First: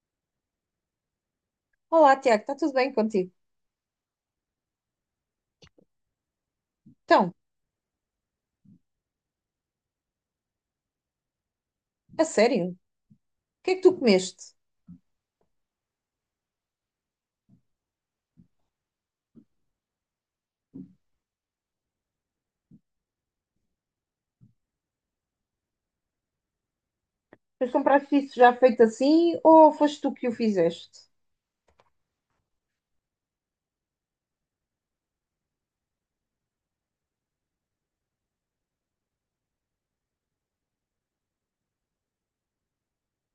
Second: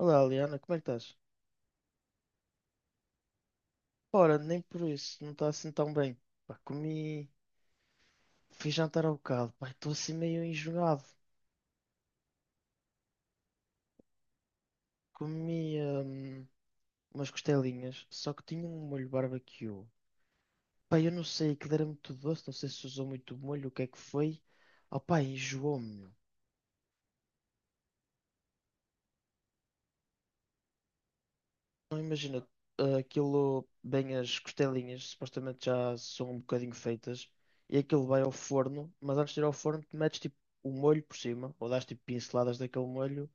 Olá, Liana, como é que estás? Olá, Tiago, está tudo bem contigo? Ora, nem por isso, não está assim tão bem. Pá, Então, fui jantar ao bocado, pá, estou assim meio enjoado. a sério, o que é que tu comeste? Comi umas costelinhas, só que tinha um molho barbecue. Pá, eu não sei, aquilo era muito doce, não sei se usou muito molho, o que é que foi. Oh, pá, enjoou-me, meu. Mas compraste isso já feito assim ou foste tu que o fizeste? Não imagina, aquilo, bem as costelinhas, supostamente já são um bocadinho feitas, e aquilo vai ao forno, mas antes de ir ao forno, tu metes tipo o molho por cima, ou dás tipo pinceladas daquele molho.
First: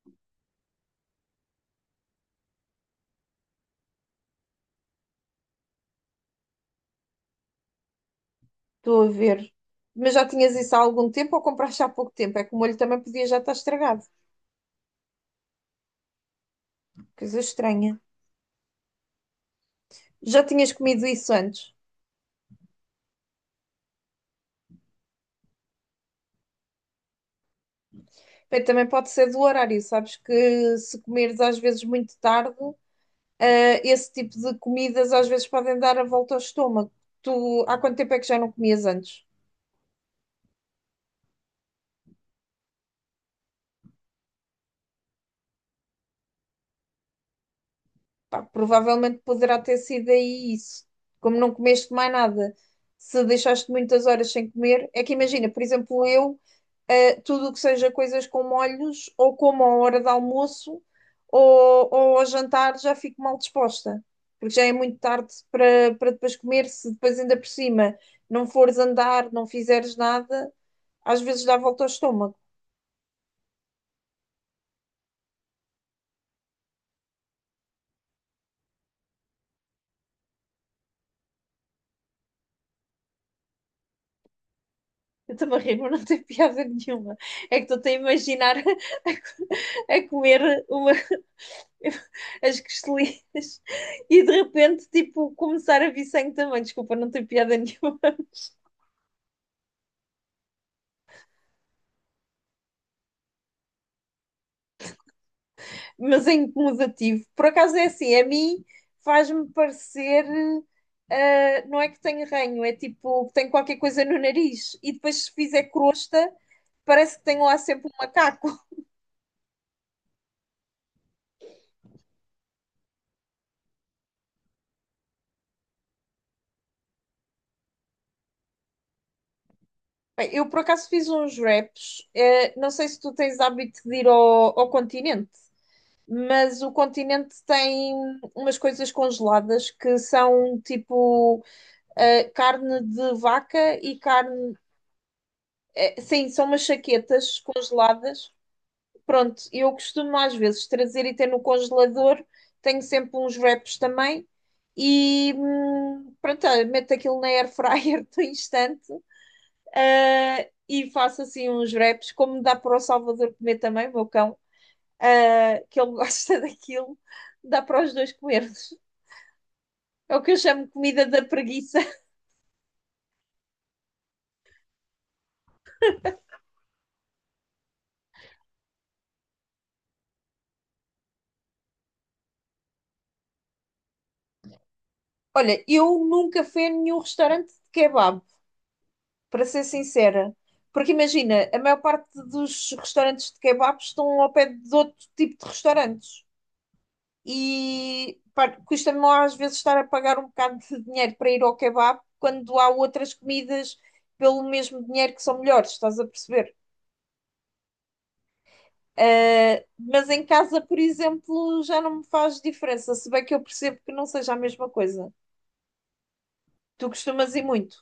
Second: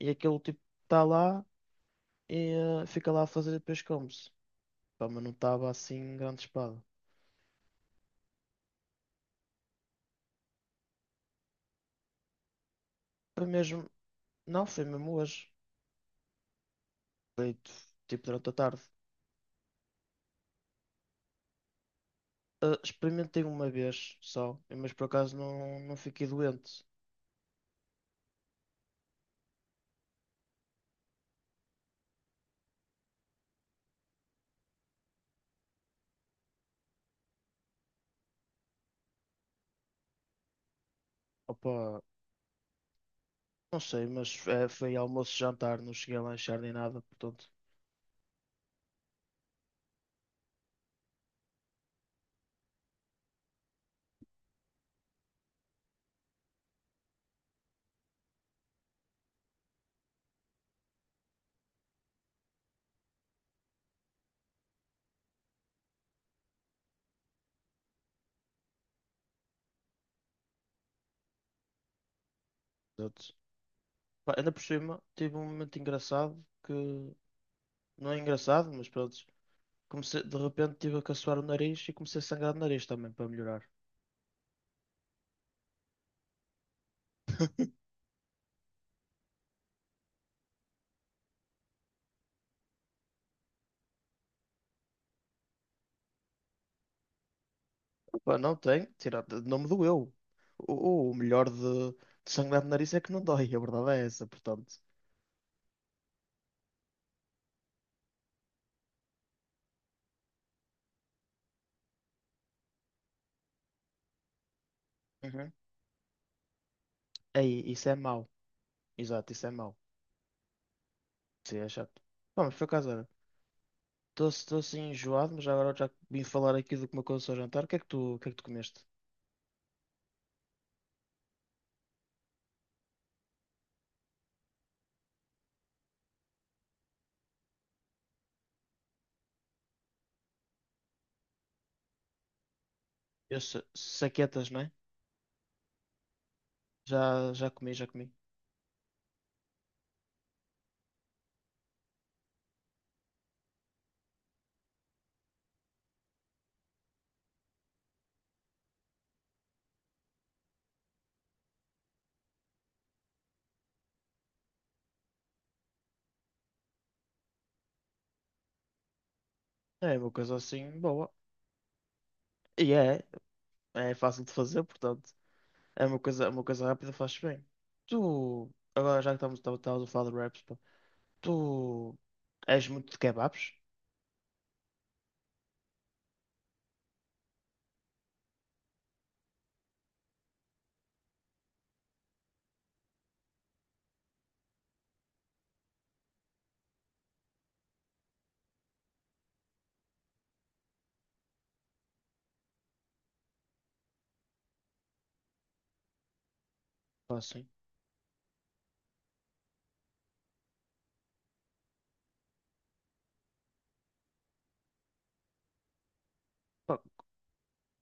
E aquele tipo está lá e fica lá a fazer e depois come-se. Pá, mas não estava assim grande espada. Estou a ver. Mas já tinhas isso há algum tempo ou compraste há pouco tempo? É que o molho também podia já Foi estar mesmo. estragado. Não, foi mesmo hoje. Coisa Foi estranha. tipo durante a tarde. Já tinhas comido isso antes? Experimentei uma vez só, mas por acaso não, não fiquei doente. Bem, também pode ser do horário, sabes que se comeres às vezes muito tarde. Ah, esse tipo de comidas às vezes podem dar a volta ao estômago. Tu, há quanto tempo é que já não comias antes? Opa, não sei, mas foi almoço e jantar, não cheguei a lanchar nem nada, portanto. Pá, provavelmente poderá ter sido aí isso. Como não comeste mais nada, se deixaste muitas horas sem comer, é que imagina, por exemplo, eu. Tudo o que seja coisas com molhos, ou como à hora de almoço, ou ao jantar, já fico mal disposta, porque já é muito tarde para, depois comer, se depois ainda por cima não fores andar, não fizeres nada, às vezes dá volta ao estômago. Portanto, pá, ainda por cima, tive um momento engraçado que. Não é engraçado, mas pronto. Comecei, de repente tive a caçoar o nariz e comecei a sangrar o nariz também para melhorar. Eu estou-me a rir, mas não tem piada nenhuma. É que estou a imaginar a comer uma. As costelinas e de repente, tipo, começar a vir sangue também. Desculpa, não tem piada nenhuma, Pá, não tem, tirar, não me doeu. O melhor de sangrar no nariz é que não dói, a verdade é essa, portanto. mas é incomodativo. Por acaso é assim, a mim faz-me parecer. Não é que tenho ranho, é tipo que tenho qualquer coisa no nariz e depois se Uhum. fizer crosta, parece que tenho lá Aí, isso sempre é um mau. macaco. Exato, isso é mau. Sim, é chato. Pá, mas por acaso, olha, estou assim enjoado, mas agora já que vim falar aqui do que me aconteceu ao jantar. O que é que tu comeste? Bem, eu por acaso fiz uns wraps, não sei se tu tens hábito de ir ao continente, mas o continente tem umas coisas congeladas que são tipo carne de Eu, vaca e saquetas, carne. não é? Sim, são umas Já, chaquetas já comi, já comi. congeladas. Pronto, eu costumo às vezes trazer e ter no congelador. Tenho sempre uns wraps também. E pronto, olha, meto aquilo na air fryer do instante e faço assim uns wraps, como dá para o Salvador comer também, o meu cão, que ele gosta daquilo, dá para os dois comermos. É uma É o que coisa eu chamo assim comida boa. da preguiça. E é fácil de fazer, portanto. É uma coisa rápida, faz bem. Tu, agora já que estamos a falar de raps, pá. Tu és muito de kebabs? Olha, eu nunca fui a nenhum restaurante de kebab. Para ser sincera. Porque imagina, a maior parte dos restaurantes de kebabs estão ao pé de outro tipo de restaurantes. E pá, custa-me às vezes estar a pagar um bocado de dinheiro para ir ao kebab quando há outras comidas pelo mesmo dinheiro que são melhores, estás a perceber? Ou assim? Mas em casa, por exemplo, já não me faz diferença, se bem que eu percebo que não seja a mesma coisa. Pá, Tu costumas ir muito.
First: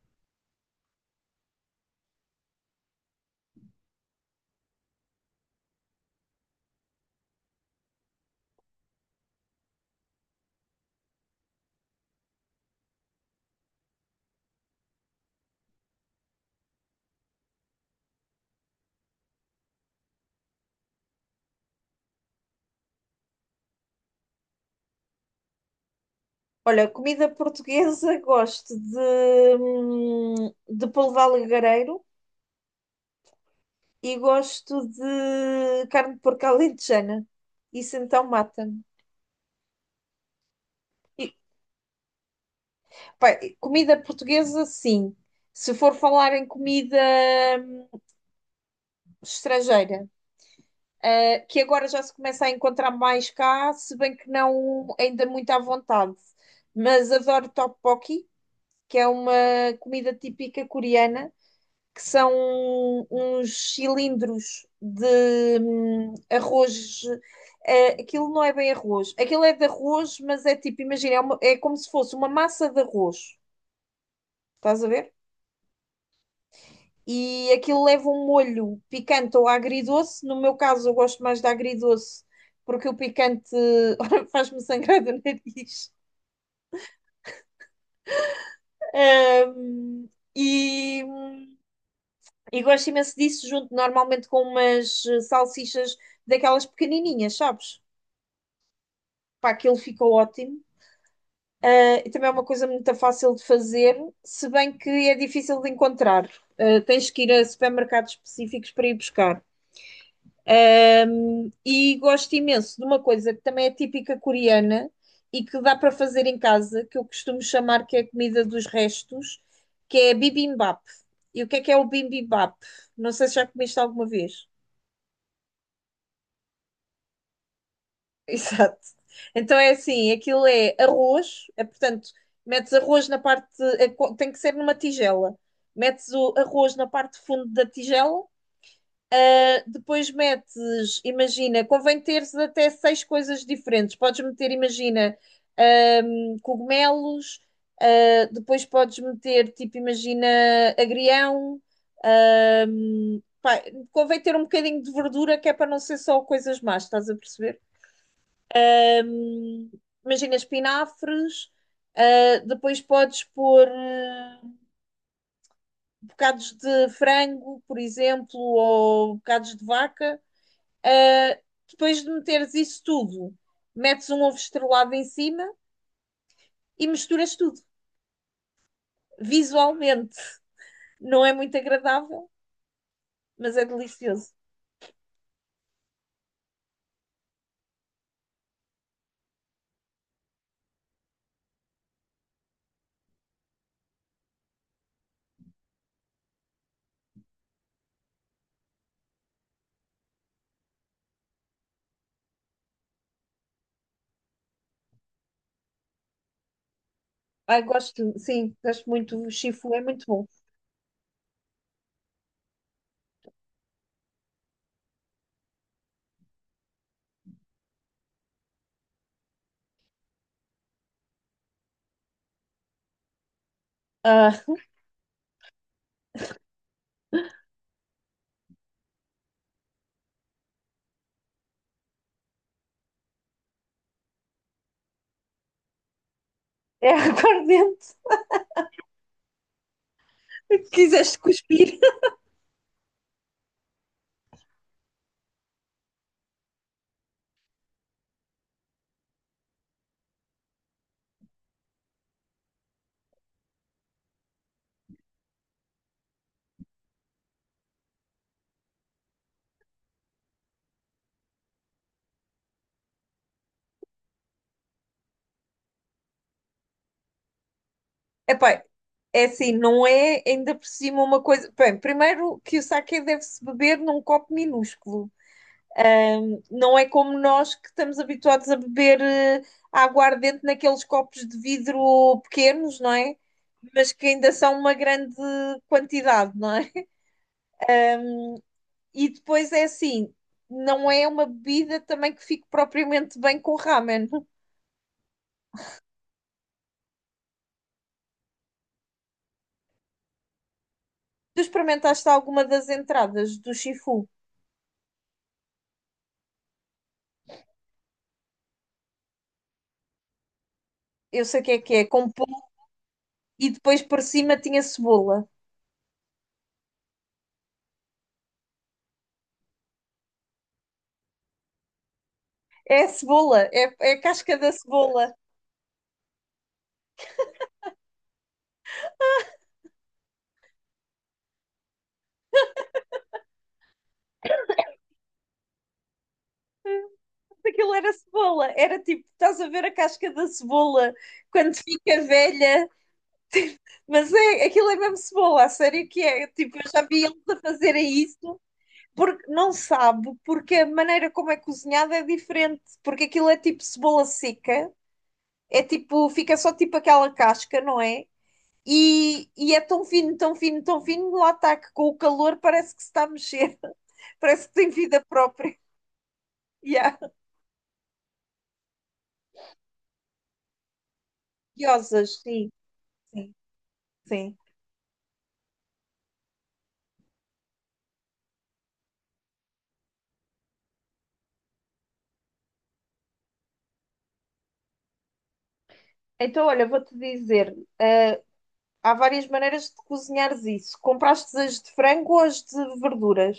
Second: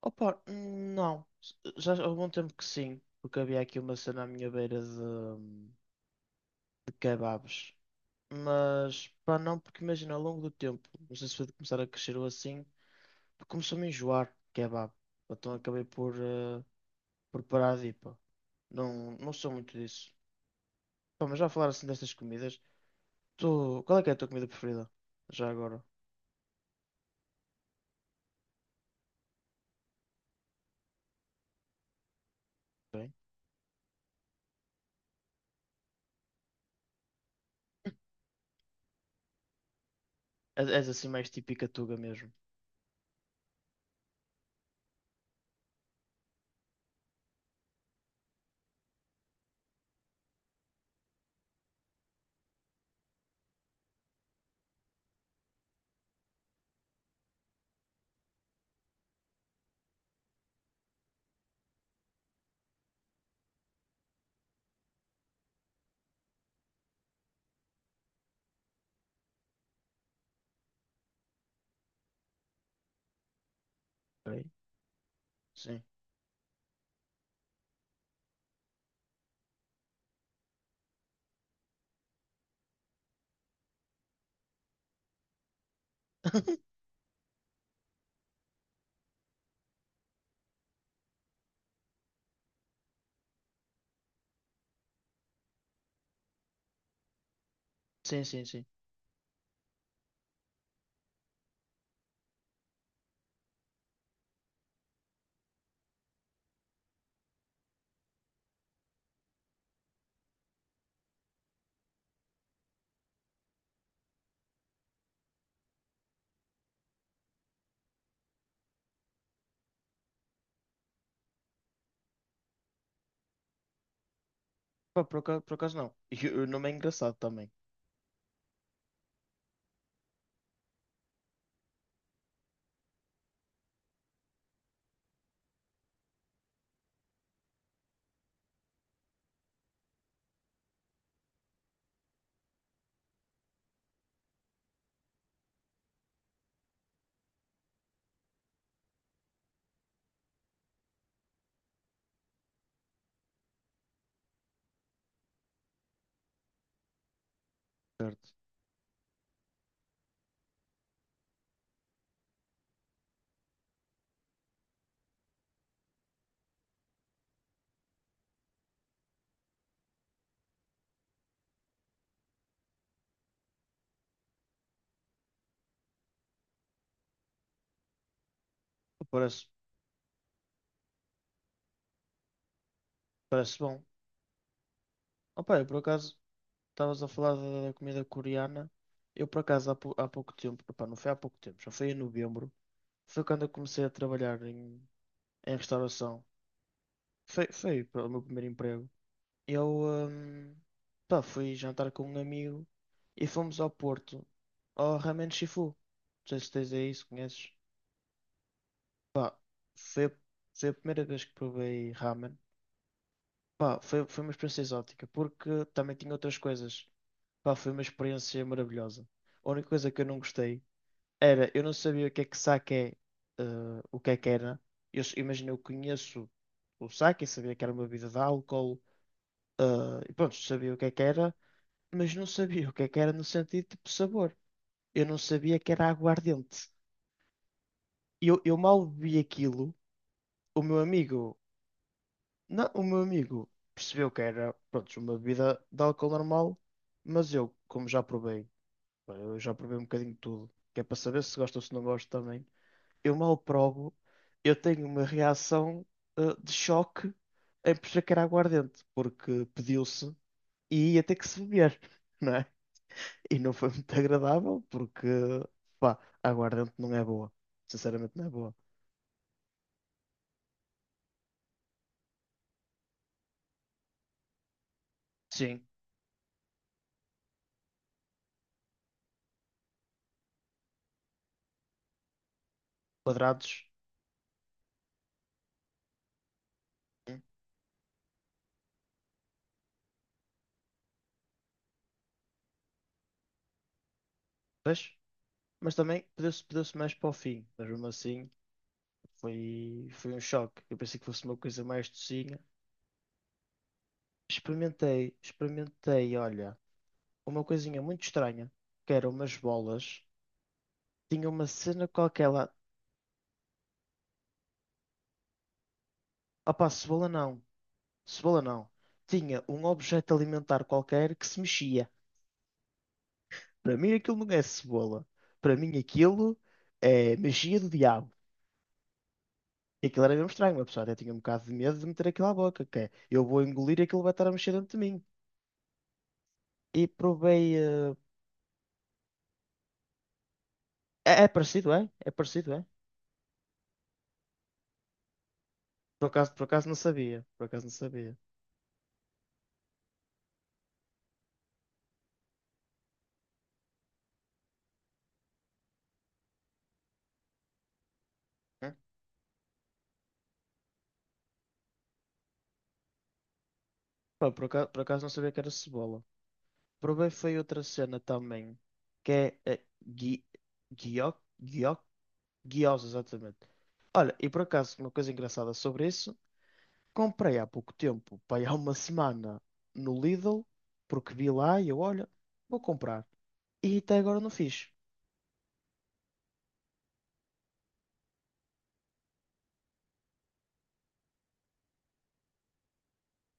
opa, não. Já há algum tempo que sim, porque havia aqui uma cena à minha beira de kebabs. Mas, pá, não, porque imagina, ao longo do tempo, não sei se foi de começar a crescer ou assim, começou-me a enjoar de kebab. Então acabei por parar de ir, pá. Não, não sou muito disso. Pá, mas já a falar assim destas comidas, tu, qual é que é a tua comida preferida? Já agora, Olha, comida portuguesa, gosto de polvo alagareiro bem? e gosto de carne de porco alentejana. Isso então mata-me. És assim mais E, típica tuga mesmo, pá, e comida portuguesa, sim. Se for falar em comida hum, estrangeira, que agora já se começa a encontrar mais cá, se bem que não ainda muito à vontade. Mas adoro tteokbokki, que é uma comida típica coreana, que são uns cilindros de arroz. Aquilo não é bem arroz. Aquilo é de arroz, mas é tipo, imagina, é como se fosse uma massa de arroz. bem? Estás a ver? Sim. E aquilo leva um molho picante ou agridoce. No meu caso, eu gosto mais de agridoce, porque o picante faz-me sangrar do nariz. Ahm, e, e gosto imenso disso, junto normalmente com umas salsichas daquelas pequenininhas, sabes? Sim, sim, sim. Pá, aquilo fica ótimo. Ah, e também é uma coisa muito fácil de fazer, se bem que é difícil de encontrar. Ah, tens que ir a supermercados específicos para ir buscar. E gosto imenso de uma coisa que também é típica coreana e que dá para fazer em casa, que eu costumo chamar que é a comida dos restos, que é bibimbap. E o que é o bibimbap? Não sei se já comiste alguma vez. Pá, por acaso não. E o nome é engraçado também. Exato. Então é assim, aquilo é arroz, é portanto, metes arroz na parte, tem que ser numa tigela. Metes o arroz na parte de fundo da tigela. Depois metes, imagina, convém teres até seis coisas diferentes. Podes meter, imagina, cogumelos, depois podes meter, tipo, imagina, agrião. Pá, convém ter um bocadinho de verdura, que é para não ser só coisas más, estás a perceber? Certo. Um, imagina, espinafres. Depois podes pôr bocados de frango, por exemplo, ou bocados de vaca. Ah, depois de meteres isso tudo, metes um ovo estrelado em cima e misturas tudo. Parece, Visualmente, não é muito agradável, mas parece é bom. delicioso. Opa, eu por acaso estavas a falar da comida coreana. Eu por acaso há pouco tempo, opá, não foi há pouco tempo, já foi em novembro. Foi quando eu comecei a trabalhar em restauração. Foi pá, o meu primeiro emprego. Eu hum, pá, fui jantar com um amigo e fomos ao Porto, ao Ramen Shifu. Não sei se tens aí, se conheces. Ai, gosto, sim, gosto muito. O Pá, chifu é muito foi, a- bom. foi a primeira vez que provei ramen. Pá, foi uma experiência exótica, porque também tinha outras coisas. Pá, foi uma experiência maravilhosa. A única coisa que eu não gostei era, eu não sabia o que é que sake é, eh, o que é que Ah, era. Eu, imagina, eu conheço o sake, sabia que era uma bebida de álcool, eh, e pronto, sabia o que é que era, mas não sabia o que é que era no sentido tipo sabor. Eu não sabia que era aguardente. é aguardente. Eu mal bebi aquilo, Se o meu quiseste amigo. cuspir. Não, o meu amigo percebeu que era, pronto, uma bebida de álcool normal, mas eu, como já provei, pá, eu já provei um bocadinho de tudo, que é para saber se gosto ou se não gosto também, eu mal provo, eu tenho uma reação de choque em perceber que era aguardente, porque pediu-se e ia ter que se beber, não é? E não foi muito agradável, porque, pá, aguardente não é boa. Sinceramente não é boa. Epá, é assim, não é ainda por cima uma coisa. Bem, primeiro que o saque deve-se beber num copo minúsculo. Sim, Não é como nós que estamos habituados a beber aguardente naqueles copos de vidro pequenos, não é? quadrados, Mas que ainda são uma grande quantidade, não é? hum, E depois é assim, não é uma bebida também que fique propriamente bem com ramen. pois. Mas também pediu-se mais para o fim, mas mesmo assim foi um choque. Eu pensei que fosse uma Tu coisa mais experimentaste docinha. alguma das entradas do Shifu? Experimentei, olha, uma coisinha muito estranha, que eram umas bolas. Eu Tinha sei o uma que é, cena com qualquer pão lá. e depois por cima tinha cebola. Opá, cebola não, cebola não. Tinha um objeto alimentar qualquer que se mexia. É a cebola, é, Para mim é a aquilo não casca é da cebola. cebola. Para mim aquilo é magia do diabo. E aquilo era mesmo estranho, uma pessoa até tinha um bocado de medo de meter aquilo à boca, que é, eu vou engolir e aquilo vai estar a mexer dentro de mim. E provei. Aquilo era cebola. Era tipo, estás a ver a casca da cebola É quando parecido, é? fica É parecido, é? velha, mas é, aquilo é mesmo cebola, a sério que Por é. acaso, por Tipo, acaso eu não já vi eles sabia. a Por acaso não fazerem sabia. isso porque não sabe, porque a maneira como é cozinhada é diferente, porque aquilo é tipo cebola seca, é tipo, fica só tipo aquela casca, não é? Hum? E é tão fino, tão fino, tão fino, lá está que com o calor parece que se está a mexer, Pá, por parece que acaso, tem por acaso vida não sabia que era própria. cebola. Yeah. Provei foi outra cena também. Que é. Guio, guio, Curiosas, sim, Guiosa, sim, exatamente. Olha, e sim. por acaso, uma coisa engraçada sobre isso. Comprei há pouco tempo, pá, há uma semana no Lidl. Porque vi lá e eu, olha, vou comprar. E até agora não fiz. Então, olha, vou-te dizer, há várias maneiras de cozinhares isso. Compraste as de frango ou as de verduras?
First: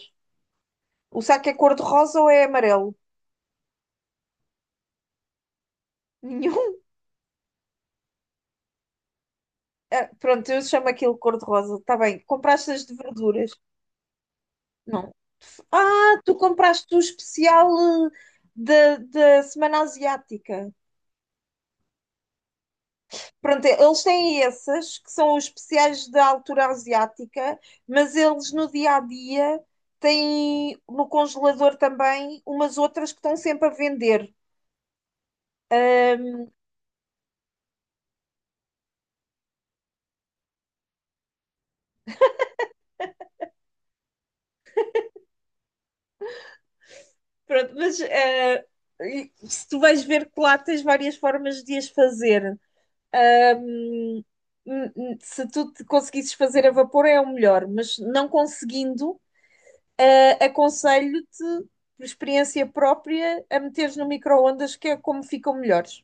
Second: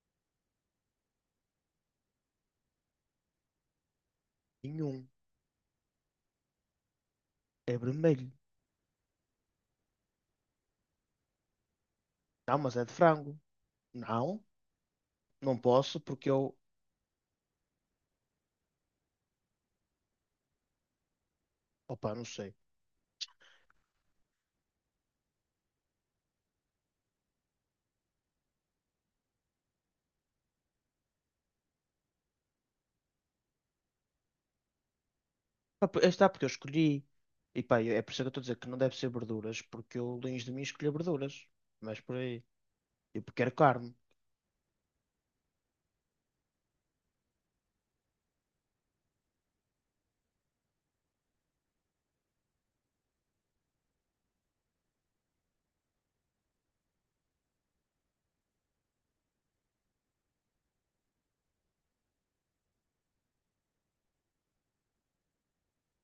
O saco é cor-de-rosa ou é amarelo? Nenhum. Nenhum. É vermelho. Ah, pronto, eu chamo aquilo cor-de-rosa. Está bem. Não, Compraste mas é as de de frango. verduras? Não. Não. Não posso Ah, porque tu eu. compraste o especial eh, da Semana Asiática. Opa, não sei. Pronto, eles têm essas que são os especiais da altura asiática, mas eles no dia a dia têm no congelador também umas outras que estão sempre a vender. Ah, está porque eu Ahm, escolhi. E pá, é por isso que eu estou a dizer que não deve ser verduras, porque eu, longe de mim, escolhi verduras. Mas por aí. Eu quero carne. Pronto, mas se tu vais ver que lá tens várias formas de as fazer. Hum, Se tu te conseguisses fazer a vapor é o melhor, mas não conseguindo, aconselho-te, por experiência própria, a meteres no micro-ondas, que é como ficam melhores.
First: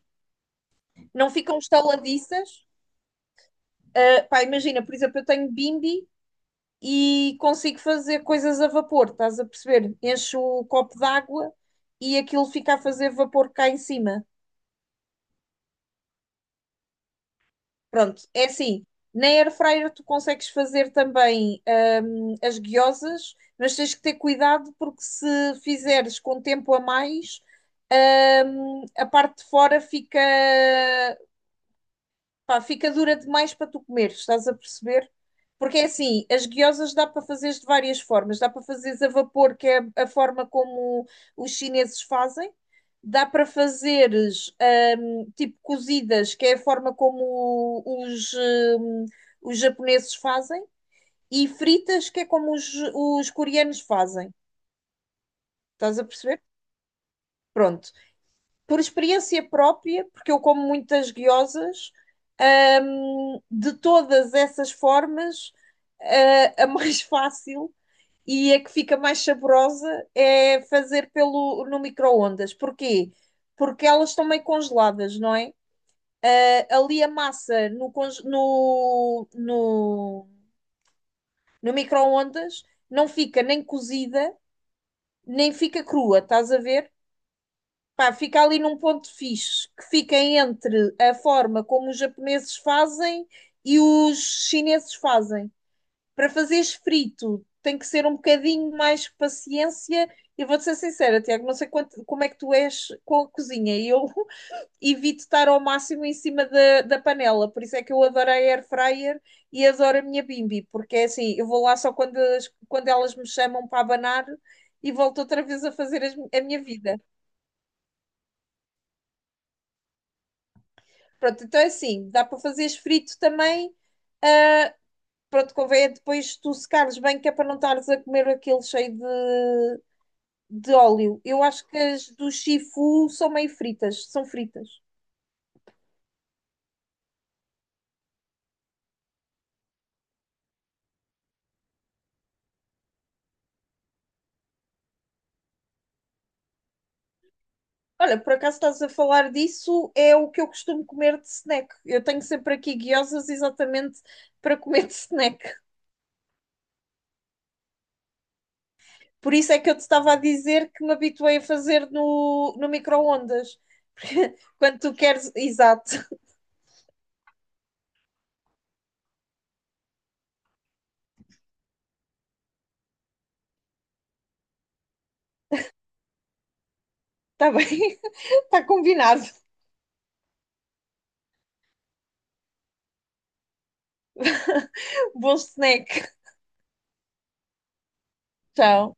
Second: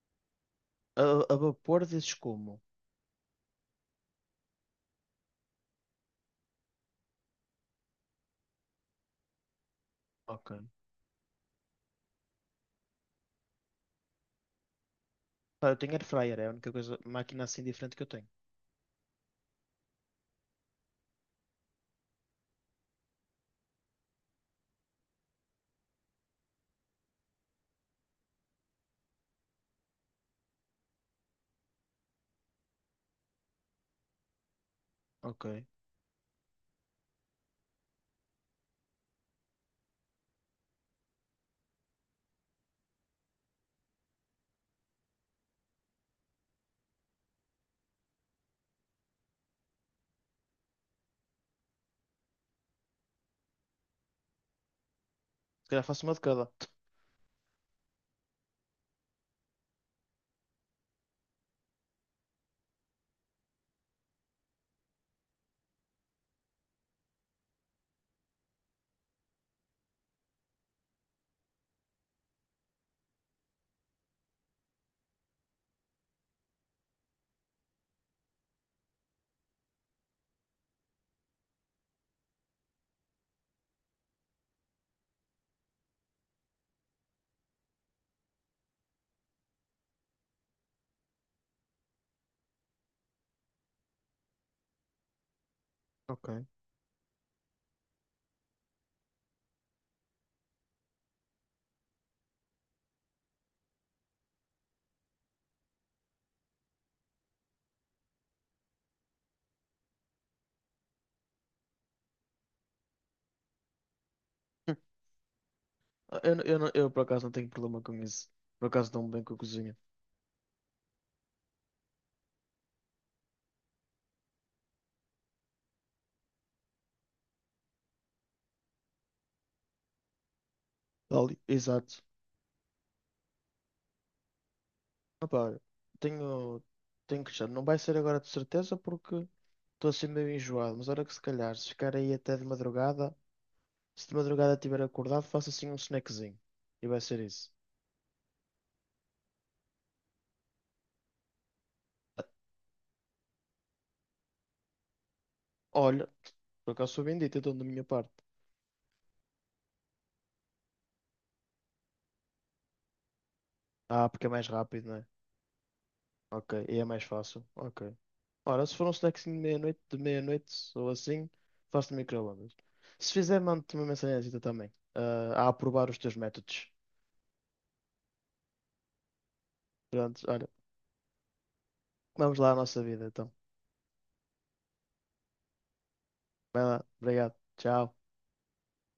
Não A, a ficam vapor dizes como? estaladiças. Ah, pá, imagina, por exemplo, eu tenho bimbi e consigo fazer coisas a vapor, estás a perceber? Encho Ok. o copo d'água e aquilo fica a fazer vapor cá em cima. Pá, eu tenho air fryer, é a única coisa, máquina assim diferente que eu Pronto, tenho. é assim. Na air fryer tu consegues fazer também as guiosas, mas tens que ter cuidado porque se fizeres com tempo a mais, a parte de fora fica dura demais para tu comer, estás a perceber? Ok. Porque é assim, as guiosas dá para fazeres de várias formas. Dá para fazeres a vapor, que é a forma como os chineses fazem. Dá para fazeres tipo cozidas, que é a forma como os japoneses fazem. E fritas, que é como os coreanos fazem. Se calhar Estás faço a uma de perceber? cada. Pronto. Por experiência própria, porque eu como muitas guiosas, de todas essas formas, a mais fácil e a que fica mais saborosa é fazer no micro-ondas. Porquê? Porque elas estão meio congeladas, não é? Ah, ali a massa no, no, no micro-ondas não fica nem cozida, nem fica crua, estás a ver? Pá, fica ali num ponto fixe, que fica entre a forma como os japoneses fazem e os chineses fazem. Ok. Para fazeres frito, tem que ser um bocadinho mais paciência. Eu vou-te ser sincera, Tiago, não sei como é que tu és com a cozinha. Eu evito estar ao máximo em cima da panela, por isso é que eu adoro a air fryer e adoro a minha bimby porque é assim, eu vou lá só quando elas me chamam para abanar e volto outra vez a fazer Ah, a minha eu, vida. por acaso não tenho problema com isso. Por acaso dou-me bem com a cozinha. Pronto, então é assim, dá para fazeres frito também. Ah, pronto, convém é depois tu secares bem, que é para não estares a comer aquele cheio de óleo. Ali. Eu acho que Exato. as do Shifu são meio fritas, são fritas. Opa, tenho. Tenho que deixar. Não vai ser agora de certeza porque. Estou assim meio enjoado, mas olha que se calhar, se ficar aí até de madrugada, se de madrugada estiver acordado, faço assim um snackzinho. E vai ser isso. Olha, por acaso estás a falar disso, é o que eu costumo comer de snack. Eu tenho sempre aqui guiosas exatamente para comer de snack. Olha, por acaso sou bendito, então da minha parte. Por isso é que eu te estava a dizer que me habituei a fazer no micro-ondas. Ah, porque é mais Quando rápido, tu né? queres. Exato, Ok, e é mais fácil. Ok. Ora, se for um snackzinho de meia-noite ou assim, faço no micro-ondas. Se fizer, mando-te uma mensagem também, a aprovar os teus métodos. está bem, está combinado. Pronto, olha, vamos lá à nossa vida, então. Bom snack. Vai lá, obrigado, tchau. Tchau.